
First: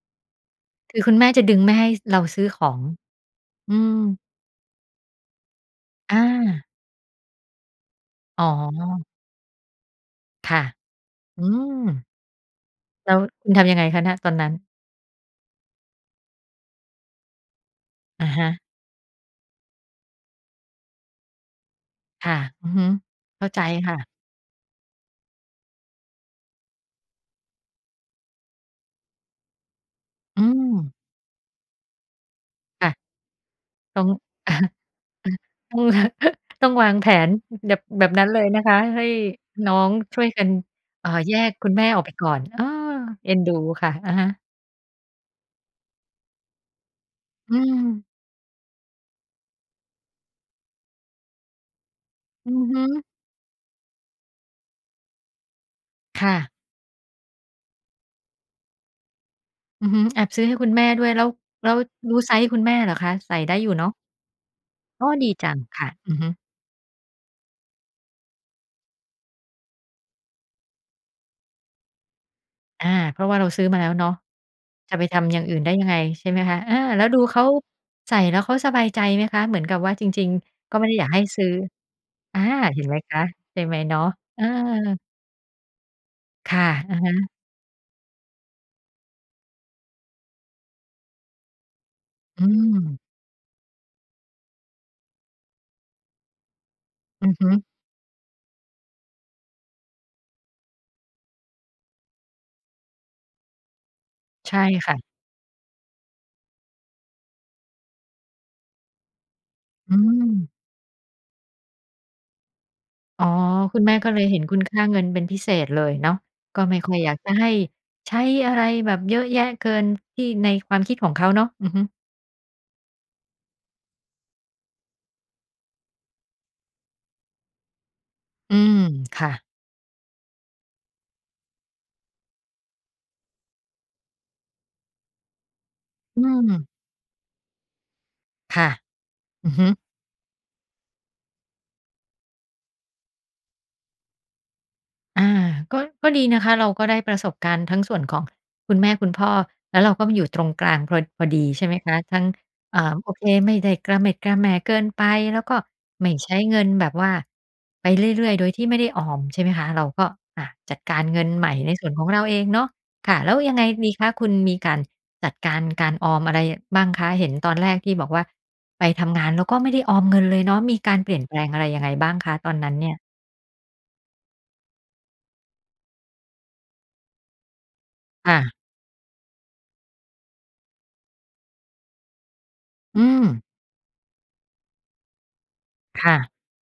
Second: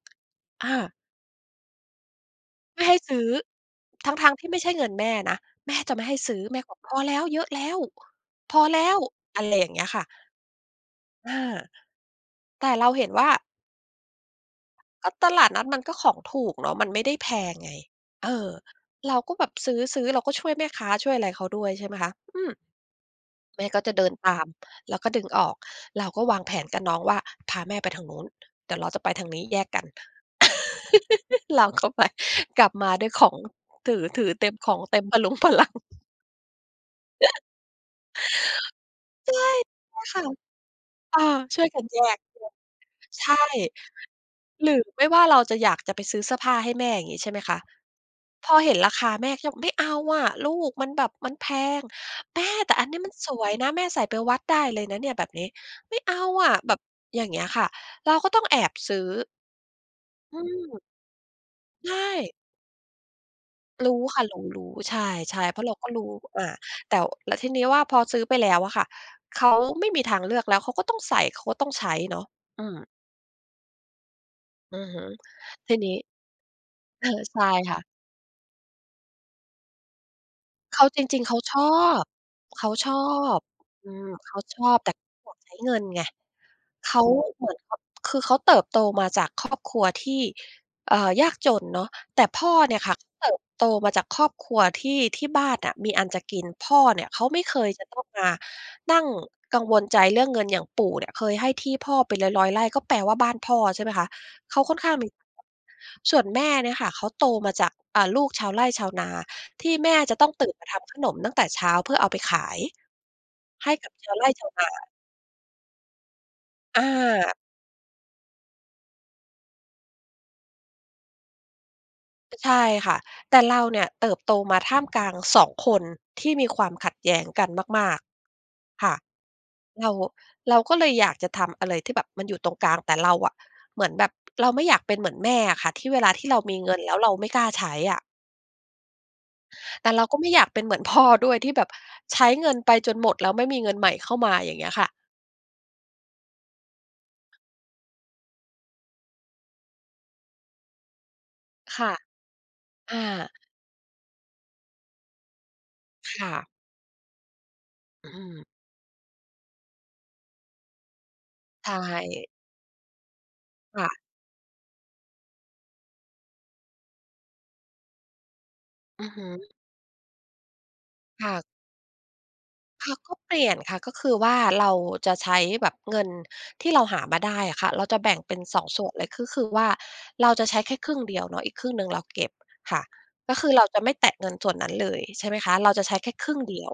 Speaker 2: อ้าว
Speaker 1: คือคุณแม่จะดึงไม่ให้ ส เราซื้อขอ
Speaker 2: ไม
Speaker 1: ง
Speaker 2: ่ให้ซื้อ
Speaker 1: อืม
Speaker 2: ทั้ง ๆ ที่ไม่ใช่เงินแม่นะ แม่จะไม่ให
Speaker 1: อ
Speaker 2: ้ซื้อ แม่
Speaker 1: า
Speaker 2: บอก "พอแล้ว เยอะแล้ว
Speaker 1: อ๋อ
Speaker 2: พอแล้ว" อะไรอย่างเงี้ยค่ะ
Speaker 1: ค่ะ
Speaker 2: อา
Speaker 1: อืม
Speaker 2: แต่เราเห็
Speaker 1: แล
Speaker 2: น
Speaker 1: ้ว
Speaker 2: ว่า
Speaker 1: คุณทำยังไงคะน่ะ ตอนนั้น?
Speaker 2: ก็ตลาดนัดมันก็ของถูกเนาะ มันไม่ได้แพงไง
Speaker 1: อ
Speaker 2: เ
Speaker 1: ะ
Speaker 2: อ
Speaker 1: ฮ
Speaker 2: อ
Speaker 1: ะ
Speaker 2: เราก็แบบซื้อ ๆ เราก็ช่วยแม่ค้า ช่วยอะไรเขาด้วย ใช่ไหมคะ
Speaker 1: ค่ะ
Speaker 2: อือ
Speaker 1: อือฮึ เข้าใจ
Speaker 2: แม่ก็
Speaker 1: ค
Speaker 2: จ
Speaker 1: ่
Speaker 2: ะเ
Speaker 1: ะ
Speaker 2: ดินตาม แล้วก็ดึงออก เราก็วางแผนกับน้องว่า "พาแม่ไปทางนู้น เดี๋ยวเราจะไปทางนี้ แยกกัน"
Speaker 1: อืม
Speaker 2: เราก็ไป กลับ
Speaker 1: ค
Speaker 2: ม
Speaker 1: ่
Speaker 2: า
Speaker 1: ะ
Speaker 2: ด้วยของ ถ
Speaker 1: ต
Speaker 2: ื
Speaker 1: ้อ
Speaker 2: อ
Speaker 1: ง
Speaker 2: ถือเต็ม ของเต็ม พะรุงพะรั
Speaker 1: ต
Speaker 2: ง
Speaker 1: ้อง ต้องวางแผน อ แบบ แบบนั้นเลยนะคะให้
Speaker 2: ใช่
Speaker 1: น้อง
Speaker 2: ค
Speaker 1: ช
Speaker 2: ่ะ
Speaker 1: ่วยกัน เอ่อ
Speaker 2: อา
Speaker 1: แยก
Speaker 2: ช่ว
Speaker 1: คุ
Speaker 2: ย
Speaker 1: ณ
Speaker 2: ก
Speaker 1: แ
Speaker 2: ั
Speaker 1: ม
Speaker 2: น
Speaker 1: ่
Speaker 2: แ
Speaker 1: อ
Speaker 2: ย
Speaker 1: อกไป
Speaker 2: ก
Speaker 1: ก่อน เออ
Speaker 2: ใช
Speaker 1: เอ็
Speaker 2: ่
Speaker 1: นดูค่ะ อะฮะ
Speaker 2: หรือไม่ว่าเราจะอยากจะไปซื้อเสื้อผ้าให้แม่อย่างงี้ ใช่ไหม
Speaker 1: อ
Speaker 2: ค
Speaker 1: ื
Speaker 2: ะ
Speaker 1: ม
Speaker 2: พอเห็นราคาแม่จะบอก "ไม่เอาอะลูก มันแบบมันแพง!" "แม่!
Speaker 1: อือ
Speaker 2: แต
Speaker 1: ฮ
Speaker 2: ่อันนี้
Speaker 1: ึ
Speaker 2: มันสวยนะ แม่ใส่ไปวัดได้เลยนะเนี่ยแบบนี้" "ไม่เอา
Speaker 1: ค่
Speaker 2: อ
Speaker 1: ะ
Speaker 2: ะ" แบบอย่างเงี้ยค่ะ เราก็ต้องแอบซื้อ
Speaker 1: อือฮึ แอบ
Speaker 2: อ
Speaker 1: ซ
Speaker 2: ื
Speaker 1: ื้อให้คุณแ
Speaker 2: ม
Speaker 1: ม่ด้วย แล้ว แล้ว
Speaker 2: ใช
Speaker 1: รู้ไซ
Speaker 2: ่
Speaker 1: ซ์คุณแม่เหรอคะ? ใส่ได้อยู่เนา
Speaker 2: ร
Speaker 1: ะ
Speaker 2: ู้ค่ะ รู้ ๆ ใช
Speaker 1: อ้อ ดี
Speaker 2: ่
Speaker 1: จั
Speaker 2: ๆ เ
Speaker 1: ง
Speaker 2: พราะเรา
Speaker 1: ค
Speaker 2: ก
Speaker 1: ่
Speaker 2: ็
Speaker 1: ะ
Speaker 2: รู้
Speaker 1: อือฮึ
Speaker 2: อา แต่ ว แล้วทีนี้ว่าพอซื้อไปแล้วอะค่ะ เขาไม่มีทางเลือก แล้วเขาก็ต้องใส่ เขาก็ต้องใช้เนาะ อื
Speaker 1: อ
Speaker 2: ม
Speaker 1: า เพราะว่าเราซื้อมาแล้วเนาะ
Speaker 2: อือ
Speaker 1: จะ
Speaker 2: ฮ
Speaker 1: ไ
Speaker 2: ึ
Speaker 1: ปทำอย่างอื่นได
Speaker 2: ท
Speaker 1: ้
Speaker 2: ี
Speaker 1: ยั
Speaker 2: น
Speaker 1: งไ
Speaker 2: ี
Speaker 1: ง
Speaker 2: ้
Speaker 1: ใช่ไหมคะ อา แล้วดูเ
Speaker 2: ใ
Speaker 1: ข
Speaker 2: ช
Speaker 1: า
Speaker 2: ่ค่ะ
Speaker 1: ใส่แล้วเขาสบายใจไหมคะ? เหมือนกับว่าจริง ๆ ก็
Speaker 2: เข
Speaker 1: ไม่
Speaker 2: า
Speaker 1: ได้
Speaker 2: จ
Speaker 1: อยากใ
Speaker 2: ร
Speaker 1: ห
Speaker 2: ิ
Speaker 1: ้
Speaker 2: ง ๆ เข
Speaker 1: ซ
Speaker 2: า
Speaker 1: ื้อ
Speaker 2: ชอบ
Speaker 1: อา
Speaker 2: เขา
Speaker 1: เห็น
Speaker 2: ช
Speaker 1: ไห
Speaker 2: อ
Speaker 1: มคะ
Speaker 2: บ
Speaker 1: ใช่ไหม
Speaker 2: อื
Speaker 1: เนาะ
Speaker 2: ม เข
Speaker 1: เ
Speaker 2: า
Speaker 1: ออ
Speaker 2: ชอบ แต่เขาบอกใช้เงินไง
Speaker 1: ค่ะ
Speaker 2: เข
Speaker 1: อะ
Speaker 2: า
Speaker 1: ฮะ
Speaker 2: เหมือนขะ คือเขาเติบโตมาจากครอบครัวที่ เอ่อ ยากจนเนาะ แต่พ
Speaker 1: อื
Speaker 2: ่อเนี่ยค่ะ
Speaker 1: ม
Speaker 2: เขาเติบโตมาจากครอบครัวที่ ที่บ้านน่ะมีอันจะกิน พ่อเนี่ยเข
Speaker 1: อ
Speaker 2: า
Speaker 1: ือ
Speaker 2: ไม
Speaker 1: ฮ
Speaker 2: ่เค
Speaker 1: ึ
Speaker 2: ยจะต้องมานั่งกังวลใจเรื่องเงิน อย่างปู่เนี่ยเคยให้ที่พ่อเป็น 100 100 ไร่ ก็แปลว่าบ้านพ่อ ใช่ไหมคะ
Speaker 1: ใ
Speaker 2: เ
Speaker 1: ช
Speaker 2: ข
Speaker 1: ่
Speaker 2: าค่อน
Speaker 1: ค
Speaker 2: ข้
Speaker 1: ่
Speaker 2: าง
Speaker 1: ะ
Speaker 2: น [unintelligible] ส่วนแม่เนี่ยค่ะ เขาโตมาจาก อ่า ลูกชาวไร่ชาวนา ที่แ
Speaker 1: อ
Speaker 2: ม
Speaker 1: ื
Speaker 2: ่จะต้องตื่
Speaker 1: ม
Speaker 2: นมาทำขนมตั้งแต่เช้า เพื่อเอาไปขาย
Speaker 1: อ๋อ
Speaker 2: ให้
Speaker 1: คุณ
Speaker 2: กั
Speaker 1: แม
Speaker 2: บ
Speaker 1: ่
Speaker 2: ช
Speaker 1: ก็
Speaker 2: า
Speaker 1: เ
Speaker 2: ว
Speaker 1: ล
Speaker 2: ไ
Speaker 1: ย
Speaker 2: ร่
Speaker 1: เห็น
Speaker 2: ชาว
Speaker 1: คุณ
Speaker 2: น
Speaker 1: ค่า
Speaker 2: า
Speaker 1: เงินเป็นพิเศษเลยเนาะ ก็ไม่
Speaker 2: อ
Speaker 1: ค่อยอยากจะ
Speaker 2: า
Speaker 1: ให้ ใช้อะไรแบบเยอะแยะเกินที่ ในความคิดของเขาเนาะ อือฮึ
Speaker 2: ใช่ค่ะ แต่เราเนี่ยเติบโตมาท่ามกลาง 2 คนที่มีความขัดแย้งกันมาก
Speaker 1: อืม
Speaker 2: ๆ ค่ะ
Speaker 1: ค่ะ
Speaker 2: เรา เราก็เลยอยากจะทำอะไรที่แบบมันอยู่ตรงกลาง แต่เราอะเหมือนแบบเราไม่อยากเป็นเหมือนแม่อะค่ะ ที่เวลา
Speaker 1: อื
Speaker 2: ที่เรามี
Speaker 1: ม
Speaker 2: เงินแล้วเราไม่กล้าใช้อะ
Speaker 1: ค่ะ อือฮึ
Speaker 2: แต่เราก็ไม่อยากเป็นเหมือนพ่อด้วย ที่แบบใช้เงินไปจนหมด แล้วไม่มีเงินใหม่เข้ามาอย่างเงี้ยค่ะ
Speaker 1: อา ก็ ก็ดีนะคะ เราก็ได้ประสบการณ์ทั้งส่วนของคุณแม่คุณพ่อ แล้วเราก็มาอยู่ตรงกลางพรอ พอดี ใช่ไหม
Speaker 2: ค่
Speaker 1: ค
Speaker 2: ะ
Speaker 1: ะ ทั้ง อ่
Speaker 2: อ
Speaker 1: า
Speaker 2: า
Speaker 1: โอเคไม่ได้กระเหม็ดกระแหม่เกินไป แล้วก็ไม่
Speaker 2: ค
Speaker 1: ใ
Speaker 2: ่
Speaker 1: ช้
Speaker 2: ะ
Speaker 1: เงินแบบว่า ไปเ
Speaker 2: อื
Speaker 1: รื่อย ๆ โ
Speaker 2: ม
Speaker 1: ดยที่ไม่ได้ออม ใช่ไหมคะ เราก็ อะ จัดการเงินใหม่
Speaker 2: ใช
Speaker 1: ในส่วนของเรา
Speaker 2: ่
Speaker 1: เองเนาะ ค่ะ แล้วยังไง
Speaker 2: ค่
Speaker 1: ดี
Speaker 2: ะ
Speaker 1: คะ? คุณมีการจัดการการออมอะไรบ้างคะ? เห็นตอนแรกที่บอกว่า ไปท
Speaker 2: อือ
Speaker 1: ำ
Speaker 2: ฮ
Speaker 1: ง
Speaker 2: ึ
Speaker 1: านแล้วก็ไม่ได้ออมเงินเลยเนาะ มีการเปลี่ย
Speaker 2: ค
Speaker 1: นแป
Speaker 2: ่
Speaker 1: ล
Speaker 2: ะ
Speaker 1: งอะไรยังไงบ้างคะตอนนั้นเน
Speaker 2: ค
Speaker 1: ี่
Speaker 2: ่ะ
Speaker 1: ย?
Speaker 2: ก็เปลี่ยนค่ะ ก็คือว่า เราจะใช้แบบเงินที่เราหามาได้อะค่ะ เราจะแบ่ง
Speaker 1: ค
Speaker 2: เป
Speaker 1: ่
Speaker 2: ็น
Speaker 1: ะ
Speaker 2: 2 ส่วนเลย ก็คือว่า เราจะใช้แค่ครึ่งเดียวเนาะ อีกครึ่งหนึ่งเราเก็บค่ะ
Speaker 1: อื
Speaker 2: ก็
Speaker 1: ม
Speaker 2: คือเราจะไม่แตะเงินส่วนนั้นเลย ใช่ไหมคะ เราจะใช้
Speaker 1: ค
Speaker 2: แค่
Speaker 1: ่
Speaker 2: คร
Speaker 1: ะ
Speaker 2: ึ่งเดียว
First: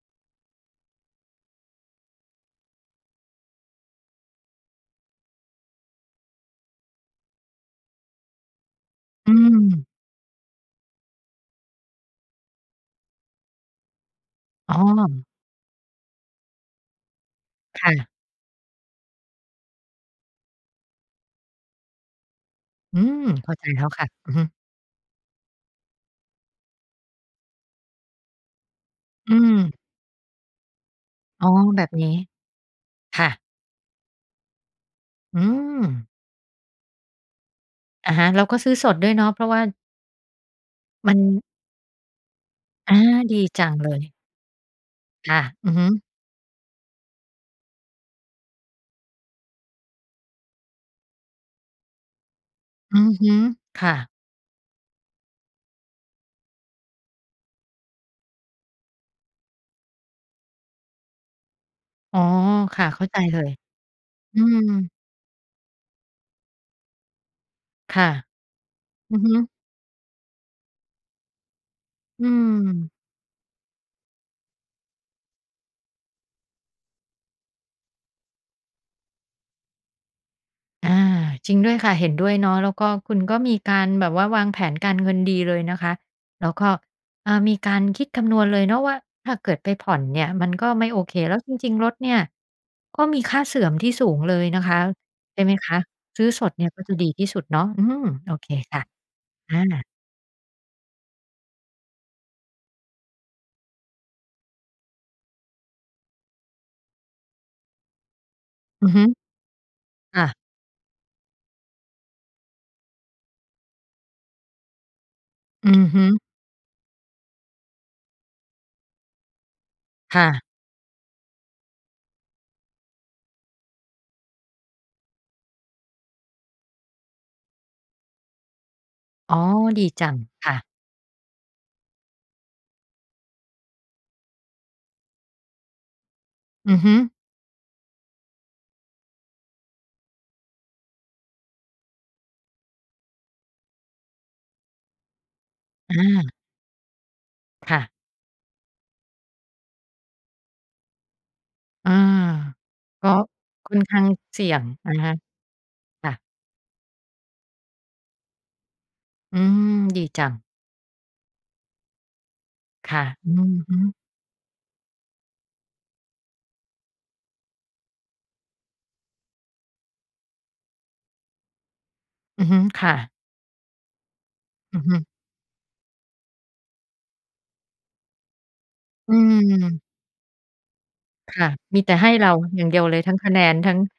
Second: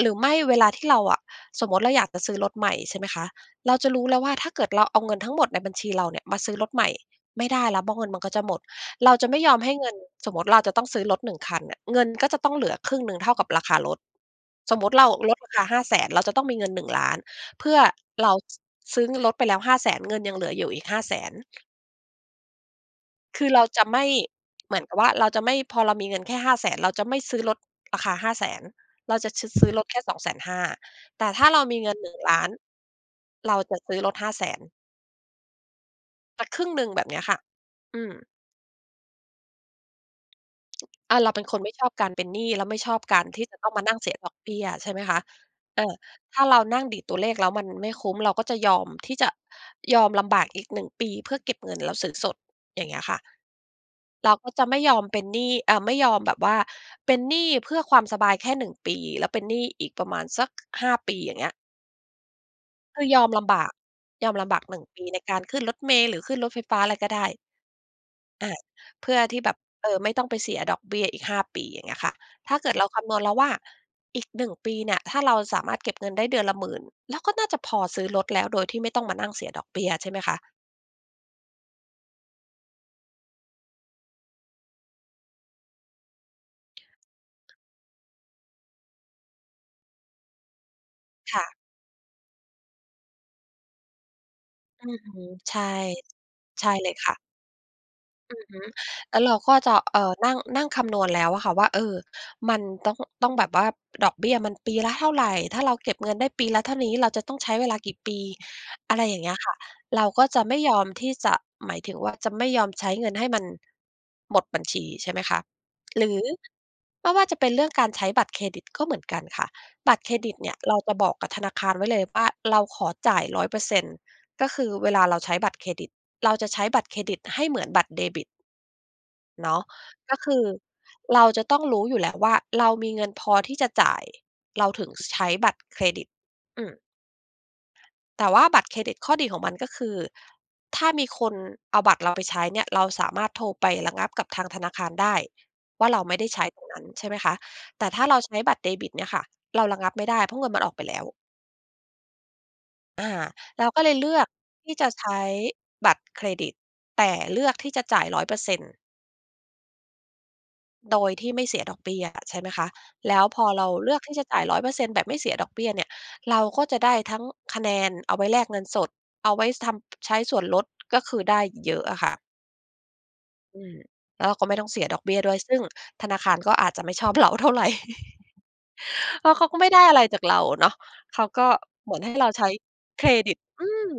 Speaker 2: หรือไม่เวลาที่เราอะ สมมุติเราอยากจะซื้อรถใหม่ ใช่ไหมคะ เราจะรู้แล้วว่า ถ้าเกิดเราเอาเงินทั้งหมดในบัญชีเราเนี่ยมาซื้อรถใหม่ ไม่ได้แล้ว เพราะ เงินมันก็จะหมด เราจะ
Speaker 1: อื
Speaker 2: ไม่ยอมให้
Speaker 1: ม
Speaker 2: เงิน สมมุติเราจะต้องซื้อรถ 1 คันเนี่ย เงินก็จะต้องเหลือครึ่งหนึ่งเท่ากับราคารถ
Speaker 1: อ
Speaker 2: ส
Speaker 1: ้
Speaker 2: มมุติเรา
Speaker 1: อ
Speaker 2: รถราคา 500,000 เราจะต้องมีเงิน 1,000,000 เพื่อ
Speaker 1: ค่ะ
Speaker 2: เรา ซ ซื้อเงินรถไปแล้ว 500,000 เงินยังเหลืออยู่อีก 500,000
Speaker 1: อืม
Speaker 2: คื
Speaker 1: เข
Speaker 2: อ
Speaker 1: ้า
Speaker 2: เร
Speaker 1: ใ
Speaker 2: า
Speaker 1: จแล
Speaker 2: จ
Speaker 1: ้
Speaker 2: ะ
Speaker 1: ว
Speaker 2: ไม
Speaker 1: ค่
Speaker 2: ่
Speaker 1: ะ อือฮึ
Speaker 2: เหมือนกับว่า เราจะไม่ พอเรามีเงินแค่ 500,000 เราจะไม่ซื้อรถราคา 500,000 เราจะ
Speaker 1: อื
Speaker 2: ชะ ซื้อ
Speaker 1: ม
Speaker 2: รถแค่ 250,000 แต่ถ
Speaker 1: อ๋
Speaker 2: ้า
Speaker 1: อ
Speaker 2: เรามี
Speaker 1: แบ
Speaker 2: เง
Speaker 1: บ
Speaker 2: ิน
Speaker 1: น
Speaker 2: ห
Speaker 1: ี้
Speaker 2: นึ่งล้าน
Speaker 1: ค่ะ
Speaker 2: เราจะซื้อรถ 500,000
Speaker 1: อืม
Speaker 2: สักครึ่งหนึ่งแบบเนี้ยค่ะ อื
Speaker 1: อ
Speaker 2: ม
Speaker 1: ะฮะ เราก็ซื้อสดด้วยเนาะ เพราะว่า มั
Speaker 2: อา
Speaker 1: น
Speaker 2: เราเป็นคนไม่ชอบการเป็นหนี้ เราไม่ช
Speaker 1: อา
Speaker 2: อบการ
Speaker 1: ด
Speaker 2: ท
Speaker 1: ี
Speaker 2: ี่จะ
Speaker 1: จ
Speaker 2: ต
Speaker 1: ั
Speaker 2: ้อง
Speaker 1: ง
Speaker 2: มา
Speaker 1: เล
Speaker 2: นั่ง
Speaker 1: ย
Speaker 2: เสียดอกเบี้ยใช่ไหมคะ
Speaker 1: ค่ะ อือ
Speaker 2: อ
Speaker 1: ฮ
Speaker 2: า
Speaker 1: ึ
Speaker 2: ถ้าเรานั่งดีดตัวเลขแล้วมันไม่คุ้ม เราก็จะยอมที่จะ ยอมลำบากอีก 1 ปี เพื่อเก็บเงินแล้วซื้อสด อย่างเ
Speaker 1: อ
Speaker 2: ง
Speaker 1: ื
Speaker 2: ี้ย
Speaker 1: อ
Speaker 2: ค่ะ
Speaker 1: ฮึ ค่ะ
Speaker 2: เราก็จะไม่ยอมเป็นหนี้ เอ่อ ไม่ยอมแบบว่าเป็นหนี้เพื่อความสบายแค่ 1 ปี แล้วเป็นหนี้อีกประมาณสัก 5 ปี อย่างเงี้ย
Speaker 1: อ๋อ ค่ะ
Speaker 2: ค
Speaker 1: เข้
Speaker 2: ื
Speaker 1: า
Speaker 2: อ
Speaker 1: ใจ
Speaker 2: ยอม
Speaker 1: เล
Speaker 2: ล
Speaker 1: ย
Speaker 2: ำบาก ยอม
Speaker 1: อื
Speaker 2: ลำบาก 1
Speaker 1: ม
Speaker 2: ปีในการขึ้นรถเมล์ หรือขึ้นรถไฟฟ้า อะไรก็ได้
Speaker 1: ค่ะ
Speaker 2: อา เพ
Speaker 1: อ
Speaker 2: ื
Speaker 1: ื
Speaker 2: ่อ
Speaker 1: อฮ
Speaker 2: ที่แ
Speaker 1: ึ
Speaker 2: บบ เออ ไม่ต้องไปเสียดอกเบี้ยอีก 5 ปี อย่างเงี้ยค่ะ
Speaker 1: อื
Speaker 2: ถ้าเกิดเรา
Speaker 1: ม
Speaker 2: คำนวณแล้วว่า อีก 1 ปีเนี่ย ถ้าเราสามารถเก็บเงินได้เดือนละ 10,000 แล้วก็น่าจะพอซื้อรถแล้ว โดยที่ไม่ต้องมานั่งเสียดอกเบี้ย ใช่ไหมคะ
Speaker 1: อา จริงด้วยค่ะ เห็นด้วยเนาะ แล้วก็คุณก็มีการแบบว่าวางแผนการเงินดีเลยนะคะ แล้วก็ เออ มีการคิดคำนวณเลยเนาะว่า ถ้าเกิดไปผ่อนเนี่ย มันก็ไม่โอเค แล้
Speaker 2: ค
Speaker 1: ว
Speaker 2: ่
Speaker 1: จร
Speaker 2: ะ
Speaker 1: ิง ๆ รถเนี่ย ก็มีค่าเสื่อมที่สูงเลยนะคะ
Speaker 2: อือฮึ
Speaker 1: ใช่ไหม
Speaker 2: ใช่
Speaker 1: คะ ซื้อสดเ
Speaker 2: ใ
Speaker 1: น
Speaker 2: ช
Speaker 1: ี่
Speaker 2: ่
Speaker 1: ยก็
Speaker 2: เล
Speaker 1: จ
Speaker 2: ย
Speaker 1: ะด
Speaker 2: ค
Speaker 1: ี
Speaker 2: ่ะ
Speaker 1: ที่สุดเนาะ อืม โอ
Speaker 2: อื
Speaker 1: เ
Speaker 2: อ
Speaker 1: ค
Speaker 2: ฮึ
Speaker 1: ค่ะ
Speaker 2: แล้วเราก
Speaker 1: อ
Speaker 2: ็จะ
Speaker 1: า
Speaker 2: เอ่อ นั่ง นั่งคำนวณแล้วอะค่ะว่า เออ มันต้อง ต้องแบบว่า ดอกเบี้ยมันปีละเท่าไร? ถ้าเราเก็บเงินได้ปีละเท่านี้ เราจะต้องใช้เวลากี่ปี?
Speaker 1: อือ
Speaker 2: อะ
Speaker 1: ฮ
Speaker 2: ไร
Speaker 1: ึ
Speaker 2: อย่างเงี้ยค่ะ เรา
Speaker 1: ค
Speaker 2: ก
Speaker 1: ่
Speaker 2: ็
Speaker 1: ะ
Speaker 2: จะไม่ยอมที่จะ หมายถึงว่าจะไม่ยอมใช้เงินให้มันหมดบัญชี ใช่ไหมคะ
Speaker 1: อือฮ
Speaker 2: หร
Speaker 1: ึ
Speaker 2: ือ ไม่ว่าจะเป็นเรื่องการใช้บัตรเครดิตก็เหมือนกันค่ะ บัตรเคร
Speaker 1: ค่
Speaker 2: ดิ
Speaker 1: ะ
Speaker 2: ตเนี่ยเราจะบอกกับธนาคารไว้เลยว่า เราขอจ่าย 100% ก็คือเวลาเราใช้บัตรเครดิต เราจะใช้บัตรเครดิตให้เหมือนบัตรเดบิต
Speaker 1: อ๋อ
Speaker 2: เนาะ
Speaker 1: ดีจั
Speaker 2: ก็
Speaker 1: ง
Speaker 2: คือ
Speaker 1: ค่ะ
Speaker 2: เราจะต้องรู้อยู่แล้วว่า เรามีเงินพอที่จะจ่าย เราถึง ส ใช้บัตรเครดิต อื
Speaker 1: อื
Speaker 2: ม
Speaker 1: อฮึ
Speaker 2: แต่ว่าบัตรเครดิต ข้อดีของมันก็คือ ถ้ามีคนเอาบัตรเราไปใช้เนี่ย เราสามารถโทรไประงับกับทางธนาคารได้ว่า เราไม่ไ
Speaker 1: อา
Speaker 2: ด้ใช้ตรงนั้น ใช่ไหมคะ
Speaker 1: ค่
Speaker 2: แต
Speaker 1: ะ
Speaker 2: ่ถ้าเราใช้บัตรเดบิตเนี่ยค่ะ เราระงับไม่ได้เพราะเงินมันออกไปแล้ว
Speaker 1: อา ก
Speaker 2: อ
Speaker 1: ็
Speaker 2: า เรา
Speaker 1: ค่อ
Speaker 2: ก็
Speaker 1: น
Speaker 2: เล
Speaker 1: ข
Speaker 2: ย
Speaker 1: ้า
Speaker 2: เ
Speaker 1: ง
Speaker 2: ลือก
Speaker 1: เสี่ยง
Speaker 2: ที่จ
Speaker 1: อ
Speaker 2: ะ
Speaker 1: ะน
Speaker 2: ใช
Speaker 1: ะคะ
Speaker 2: ้บัตร
Speaker 1: ค่ะ
Speaker 2: เครดิต แต่เลือกที่จะจ่าย 100%
Speaker 1: อืม ดีจัง
Speaker 2: โดยที่ไม่เสียดอกเบี้ยอะ ใช่ไหมคะ
Speaker 1: ค่ะ
Speaker 2: แล้ว
Speaker 1: อื
Speaker 2: พอ
Speaker 1: อ
Speaker 2: เรา
Speaker 1: ฮึ
Speaker 2: เลือกที่จะจ่าย 100% แบบไม่เสียดอกเบี้ยเนี่ย เราก็จะได้ทั้งคะแนนเอาไว้แลกเงินสด เอาไว้ ส ทำ ใช้ส่วนลด ก็คือได้เยอะอะค่ะ
Speaker 1: อือฮึ ค่ะ
Speaker 2: อืม แล้วเราก็ไม่ต้อง
Speaker 1: อ
Speaker 2: เส
Speaker 1: ื
Speaker 2: ี
Speaker 1: อ
Speaker 2: ย
Speaker 1: ฮึ
Speaker 2: ดอกเบี้ยด้วย ซึ่งธนาคารก็อาจจะไม่ชอบ เราเท่าไร
Speaker 1: อื
Speaker 2: เพราะเขาก็ไม่ได้
Speaker 1: ม
Speaker 2: อะไรจากเราเนาะ เขา
Speaker 1: ค
Speaker 2: ก็
Speaker 1: ่ะ มี
Speaker 2: เ
Speaker 1: แต
Speaker 2: หม
Speaker 1: ่
Speaker 2: ือน
Speaker 1: ให
Speaker 2: ให
Speaker 1: ้
Speaker 2: ้เ
Speaker 1: เ
Speaker 2: ร
Speaker 1: ร
Speaker 2: า
Speaker 1: า
Speaker 2: ใช้
Speaker 1: อย่างเดียวเล
Speaker 2: เ
Speaker 1: ย
Speaker 2: ค
Speaker 1: ท
Speaker 2: ร
Speaker 1: ั้งค
Speaker 2: ด
Speaker 1: ะ
Speaker 2: ิ
Speaker 1: แ
Speaker 2: ต
Speaker 1: นน
Speaker 2: อื
Speaker 1: ทั้ง
Speaker 2: ม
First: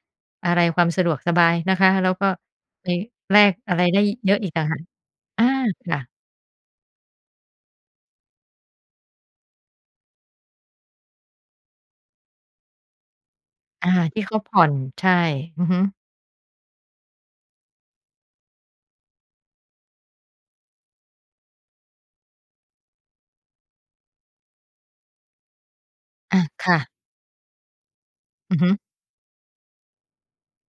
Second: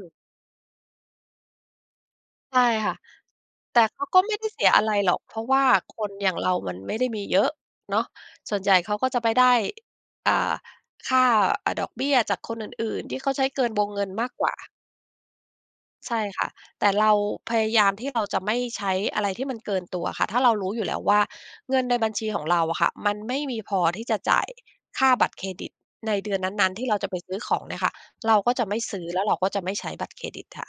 Speaker 1: อะไร ความสะดวกสบายนะคะ แล้วก็
Speaker 2: ใช่
Speaker 1: ไป
Speaker 2: ค่ะ
Speaker 1: แลกอ
Speaker 2: แต
Speaker 1: ะ
Speaker 2: ่
Speaker 1: ไร
Speaker 2: เ
Speaker 1: ไ
Speaker 2: ข
Speaker 1: ด้
Speaker 2: าก็ไ
Speaker 1: เย
Speaker 2: ม่
Speaker 1: อะ
Speaker 2: ได
Speaker 1: อ
Speaker 2: ้
Speaker 1: ีก
Speaker 2: เส
Speaker 1: ต่
Speaker 2: ี
Speaker 1: าง
Speaker 2: ย
Speaker 1: หา
Speaker 2: อ
Speaker 1: ก
Speaker 2: ะไรหรอก เพร
Speaker 1: อ
Speaker 2: าะ
Speaker 1: า
Speaker 2: ว่า
Speaker 1: ค
Speaker 2: ค
Speaker 1: ่ะ
Speaker 2: นอย่างเรามันไม่ได้มีเยอะเนาะ ส่วนใหญ่เขาก็จะไปได้ อ่า ค่า อา ดอกเบี้ยจากคนอื่น ๆ ที่เขาใช้เกินว
Speaker 1: อ
Speaker 2: ง
Speaker 1: า
Speaker 2: เงิน
Speaker 1: ที่
Speaker 2: มา
Speaker 1: เ
Speaker 2: ก
Speaker 1: ขา
Speaker 2: กว
Speaker 1: ผ
Speaker 2: ่า
Speaker 1: ่อน ใช่ อือฮึ
Speaker 2: ใช่ค่ะ แต่เราพยายามที่เราจะไม่ใช้อะไรที่มันเกินตัวอะค่ะ ถ้าเรารู้อยู่แล้วว่า เงินในบัญชีของเราอะค่ะ มันไม่มีพอที่จะจ่ายค่าบัตรเครดิตในเดื
Speaker 1: อ
Speaker 2: อน
Speaker 1: ะ
Speaker 2: นั
Speaker 1: ค
Speaker 2: ้น
Speaker 1: ่
Speaker 2: ๆ ที
Speaker 1: ะ
Speaker 2: ่เราจะไปซื้อของเนี่ยค่ะ เราก
Speaker 1: อ
Speaker 2: ็
Speaker 1: ือ
Speaker 2: จะ
Speaker 1: ฮึ
Speaker 2: ไม่ซื้อ แล้วเราก็จะไม่ใช้บัตรเครดิตค่ะ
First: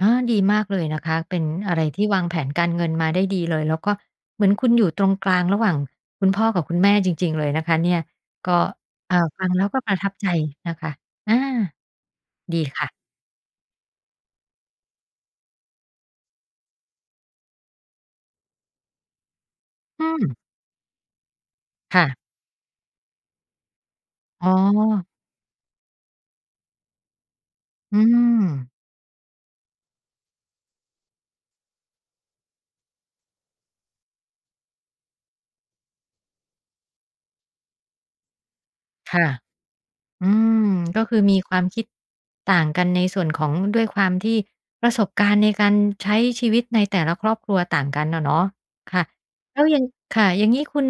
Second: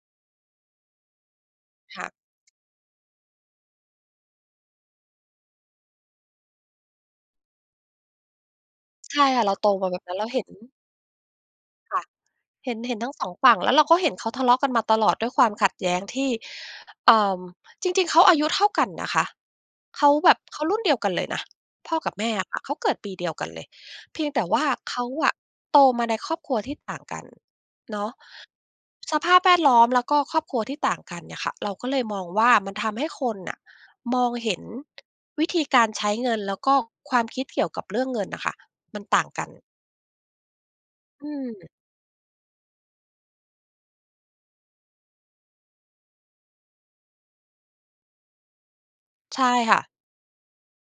Speaker 1: อา ดีมากเลยนะคะ เป็นอะไรท
Speaker 2: ค
Speaker 1: ี
Speaker 2: ่
Speaker 1: ่
Speaker 2: ะ
Speaker 1: วางแผนการเงินมาได้ดีเลย แล้วก็เหมือนคุณอยู่ตรงกลางระหว่างคุณพ่อกับคุณแม่จริง ๆ เลยนะคะเนี่ย ก็ อ่
Speaker 2: ใ
Speaker 1: า
Speaker 2: ช่
Speaker 1: ฟ
Speaker 2: ค่ะ
Speaker 1: ั
Speaker 2: เ
Speaker 1: ง
Speaker 2: รา
Speaker 1: แล
Speaker 2: โ
Speaker 1: ้
Speaker 2: ต
Speaker 1: วก็
Speaker 2: ม
Speaker 1: ป
Speaker 2: า
Speaker 1: ร
Speaker 2: แบ
Speaker 1: ะ
Speaker 2: บ
Speaker 1: ทั
Speaker 2: น
Speaker 1: บ
Speaker 2: ั้น เร
Speaker 1: ใจ
Speaker 2: าเห็น
Speaker 1: นะคะ อา
Speaker 2: ค่ะ
Speaker 1: ดี
Speaker 2: เห็น
Speaker 1: ค่
Speaker 2: เห
Speaker 1: ะ
Speaker 2: ็นทั้ง 2 ฝั่ง แล้วเราก็เห็นเขาทะเลาะกันมาตลอด ด้วยความขัดแย้งที่ เอ่อ จริง ๆ เขาอายุเท่ากันนะคะ
Speaker 1: อ
Speaker 2: เข
Speaker 1: ื
Speaker 2: า
Speaker 1: ม
Speaker 2: แบบ เขารุ่นเดียวกันเลยนะ พ่
Speaker 1: ค
Speaker 2: อ
Speaker 1: ่
Speaker 2: ก
Speaker 1: ะ
Speaker 2: ับแม่อะค่ะ เขาเกิดปีเดียวกันเลย เพียงแต่
Speaker 1: อ๋
Speaker 2: ว่าเข
Speaker 1: อ
Speaker 2: าอะโตมาในครอบครัวที่ต่างกัน
Speaker 1: อื
Speaker 2: เนาะ
Speaker 1: ม
Speaker 2: สภาพแวดล้อมแล้วก็ครอบครัวที่ต่างกันเนี่ยค่ะ เราก็เลยมองว่า มันทำให้คนน่ะมองเห็น วิธีการใช้เงินแล้วก็ความคิดเกี่ยวกับเรื่องเงินน่ะค่ะ มัน
Speaker 1: ค
Speaker 2: ต่
Speaker 1: ่
Speaker 2: า
Speaker 1: ะ
Speaker 2: งกัน
Speaker 1: อืม ก็คือ
Speaker 2: อื
Speaker 1: มีความ
Speaker 2: ม
Speaker 1: คิดต่างกันในส่วนของ ด้วยความที่ประสบการณ์ในการใช้ชีวิตในแต่ละครอบครัวต่างกันน่ะเนาะ ค่ะ
Speaker 2: ใช่
Speaker 1: แล้ว
Speaker 2: ค
Speaker 1: ย
Speaker 2: ่
Speaker 1: ัง
Speaker 2: ะ
Speaker 1: ค่ะ อย่างงี้คุณ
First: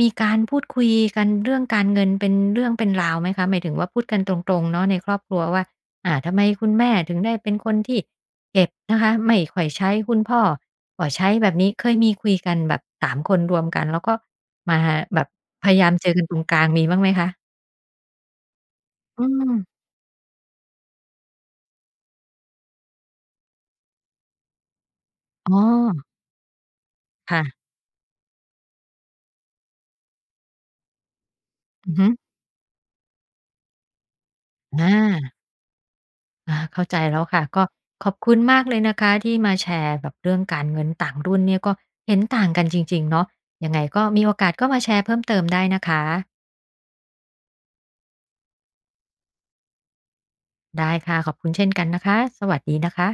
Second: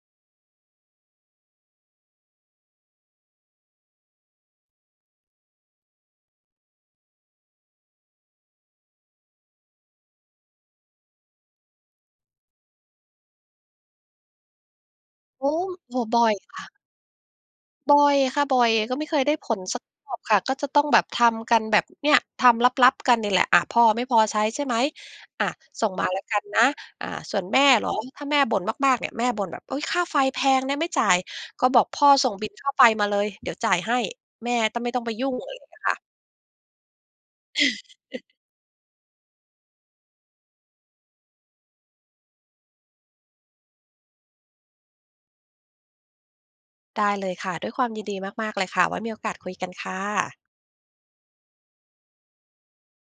Speaker 1: มีการพูดคุยกันเรื่องการเงินเป็นเรื่องเป็นราวไหมคะ? หมายถึงว่าพูดกันตรง ๆ เนาะในครอบครัวว่า อา ทำไมคุณแม่ถึงได้เป็นคนที่เก็บนะคะ ไม่ค่อยใช้ คุณพ่อก็ใช้แบบนี้ เคยมีคุยกันแบบ 3 คนรวมกัน แล้วก็มาแบบ
Speaker 2: โอ้
Speaker 1: พยายา
Speaker 2: โ
Speaker 1: ม
Speaker 2: ฮ!
Speaker 1: เจอ
Speaker 2: บ
Speaker 1: ก
Speaker 2: ่
Speaker 1: ัน
Speaker 2: อ
Speaker 1: ต
Speaker 2: ย
Speaker 1: รง
Speaker 2: ค
Speaker 1: กลา
Speaker 2: ่
Speaker 1: ง
Speaker 2: ะ
Speaker 1: มีบ้างไหมคะ?
Speaker 2: บ่อยค่ะ บ่อย ก็ไม่เค
Speaker 1: อื
Speaker 2: ยได้ผ
Speaker 1: ม
Speaker 2: ลสักรอบค่ะ ก็จะต้องแบบทำกันแบบ เนี่ย ทำลับ ๆ กันนี่แหละ "อะ พ่อไม่พอใช้ใช่ไหม? อะ
Speaker 1: อ๋อ
Speaker 2: ส่งมาแล้วกันนะ" อา
Speaker 1: ค
Speaker 2: ส่
Speaker 1: ่
Speaker 2: วน
Speaker 1: ะ
Speaker 2: แม่เหรอ? ถ้าแม่บ่นมาก ๆ เนี่ย แม่บ่นแบบ "อุ๊ย! ค่าไฟแพงนะ ไม่จ่าย" ก็บอก
Speaker 1: อือ
Speaker 2: พ
Speaker 1: ฮึ
Speaker 2: ่อ "ส่งบิลค่าไฟมาเลย เดี๋ยวจ่ายให้" แม่ต้อ
Speaker 1: อ
Speaker 2: ม ไม่ต้องไปยุ่
Speaker 1: า
Speaker 2: ง อะไรเงี้ยค่ะ
Speaker 1: อา เข้าใจแล้วค่ะ ก็ขอบคุณมากเลยนะคะที่มาแชร์แบบเรื่องการเงินต่างรุ่นเนี่ย ก็เห็นต่างกันจริง ๆ เนาะ ยังไงก็ มีโอกาสก็มาแชร์เพิ่มเติมได้นะคะ
Speaker 2: ได้เลยค่ะ ด้วยความยินดีมาก ๆ เลยค่ะ ไว้มีโอกาสคุยกันค่ะ
Speaker 1: ได้ค่ะ ขอบคุณเช่นกันนะคะ สวัสดีนะคะ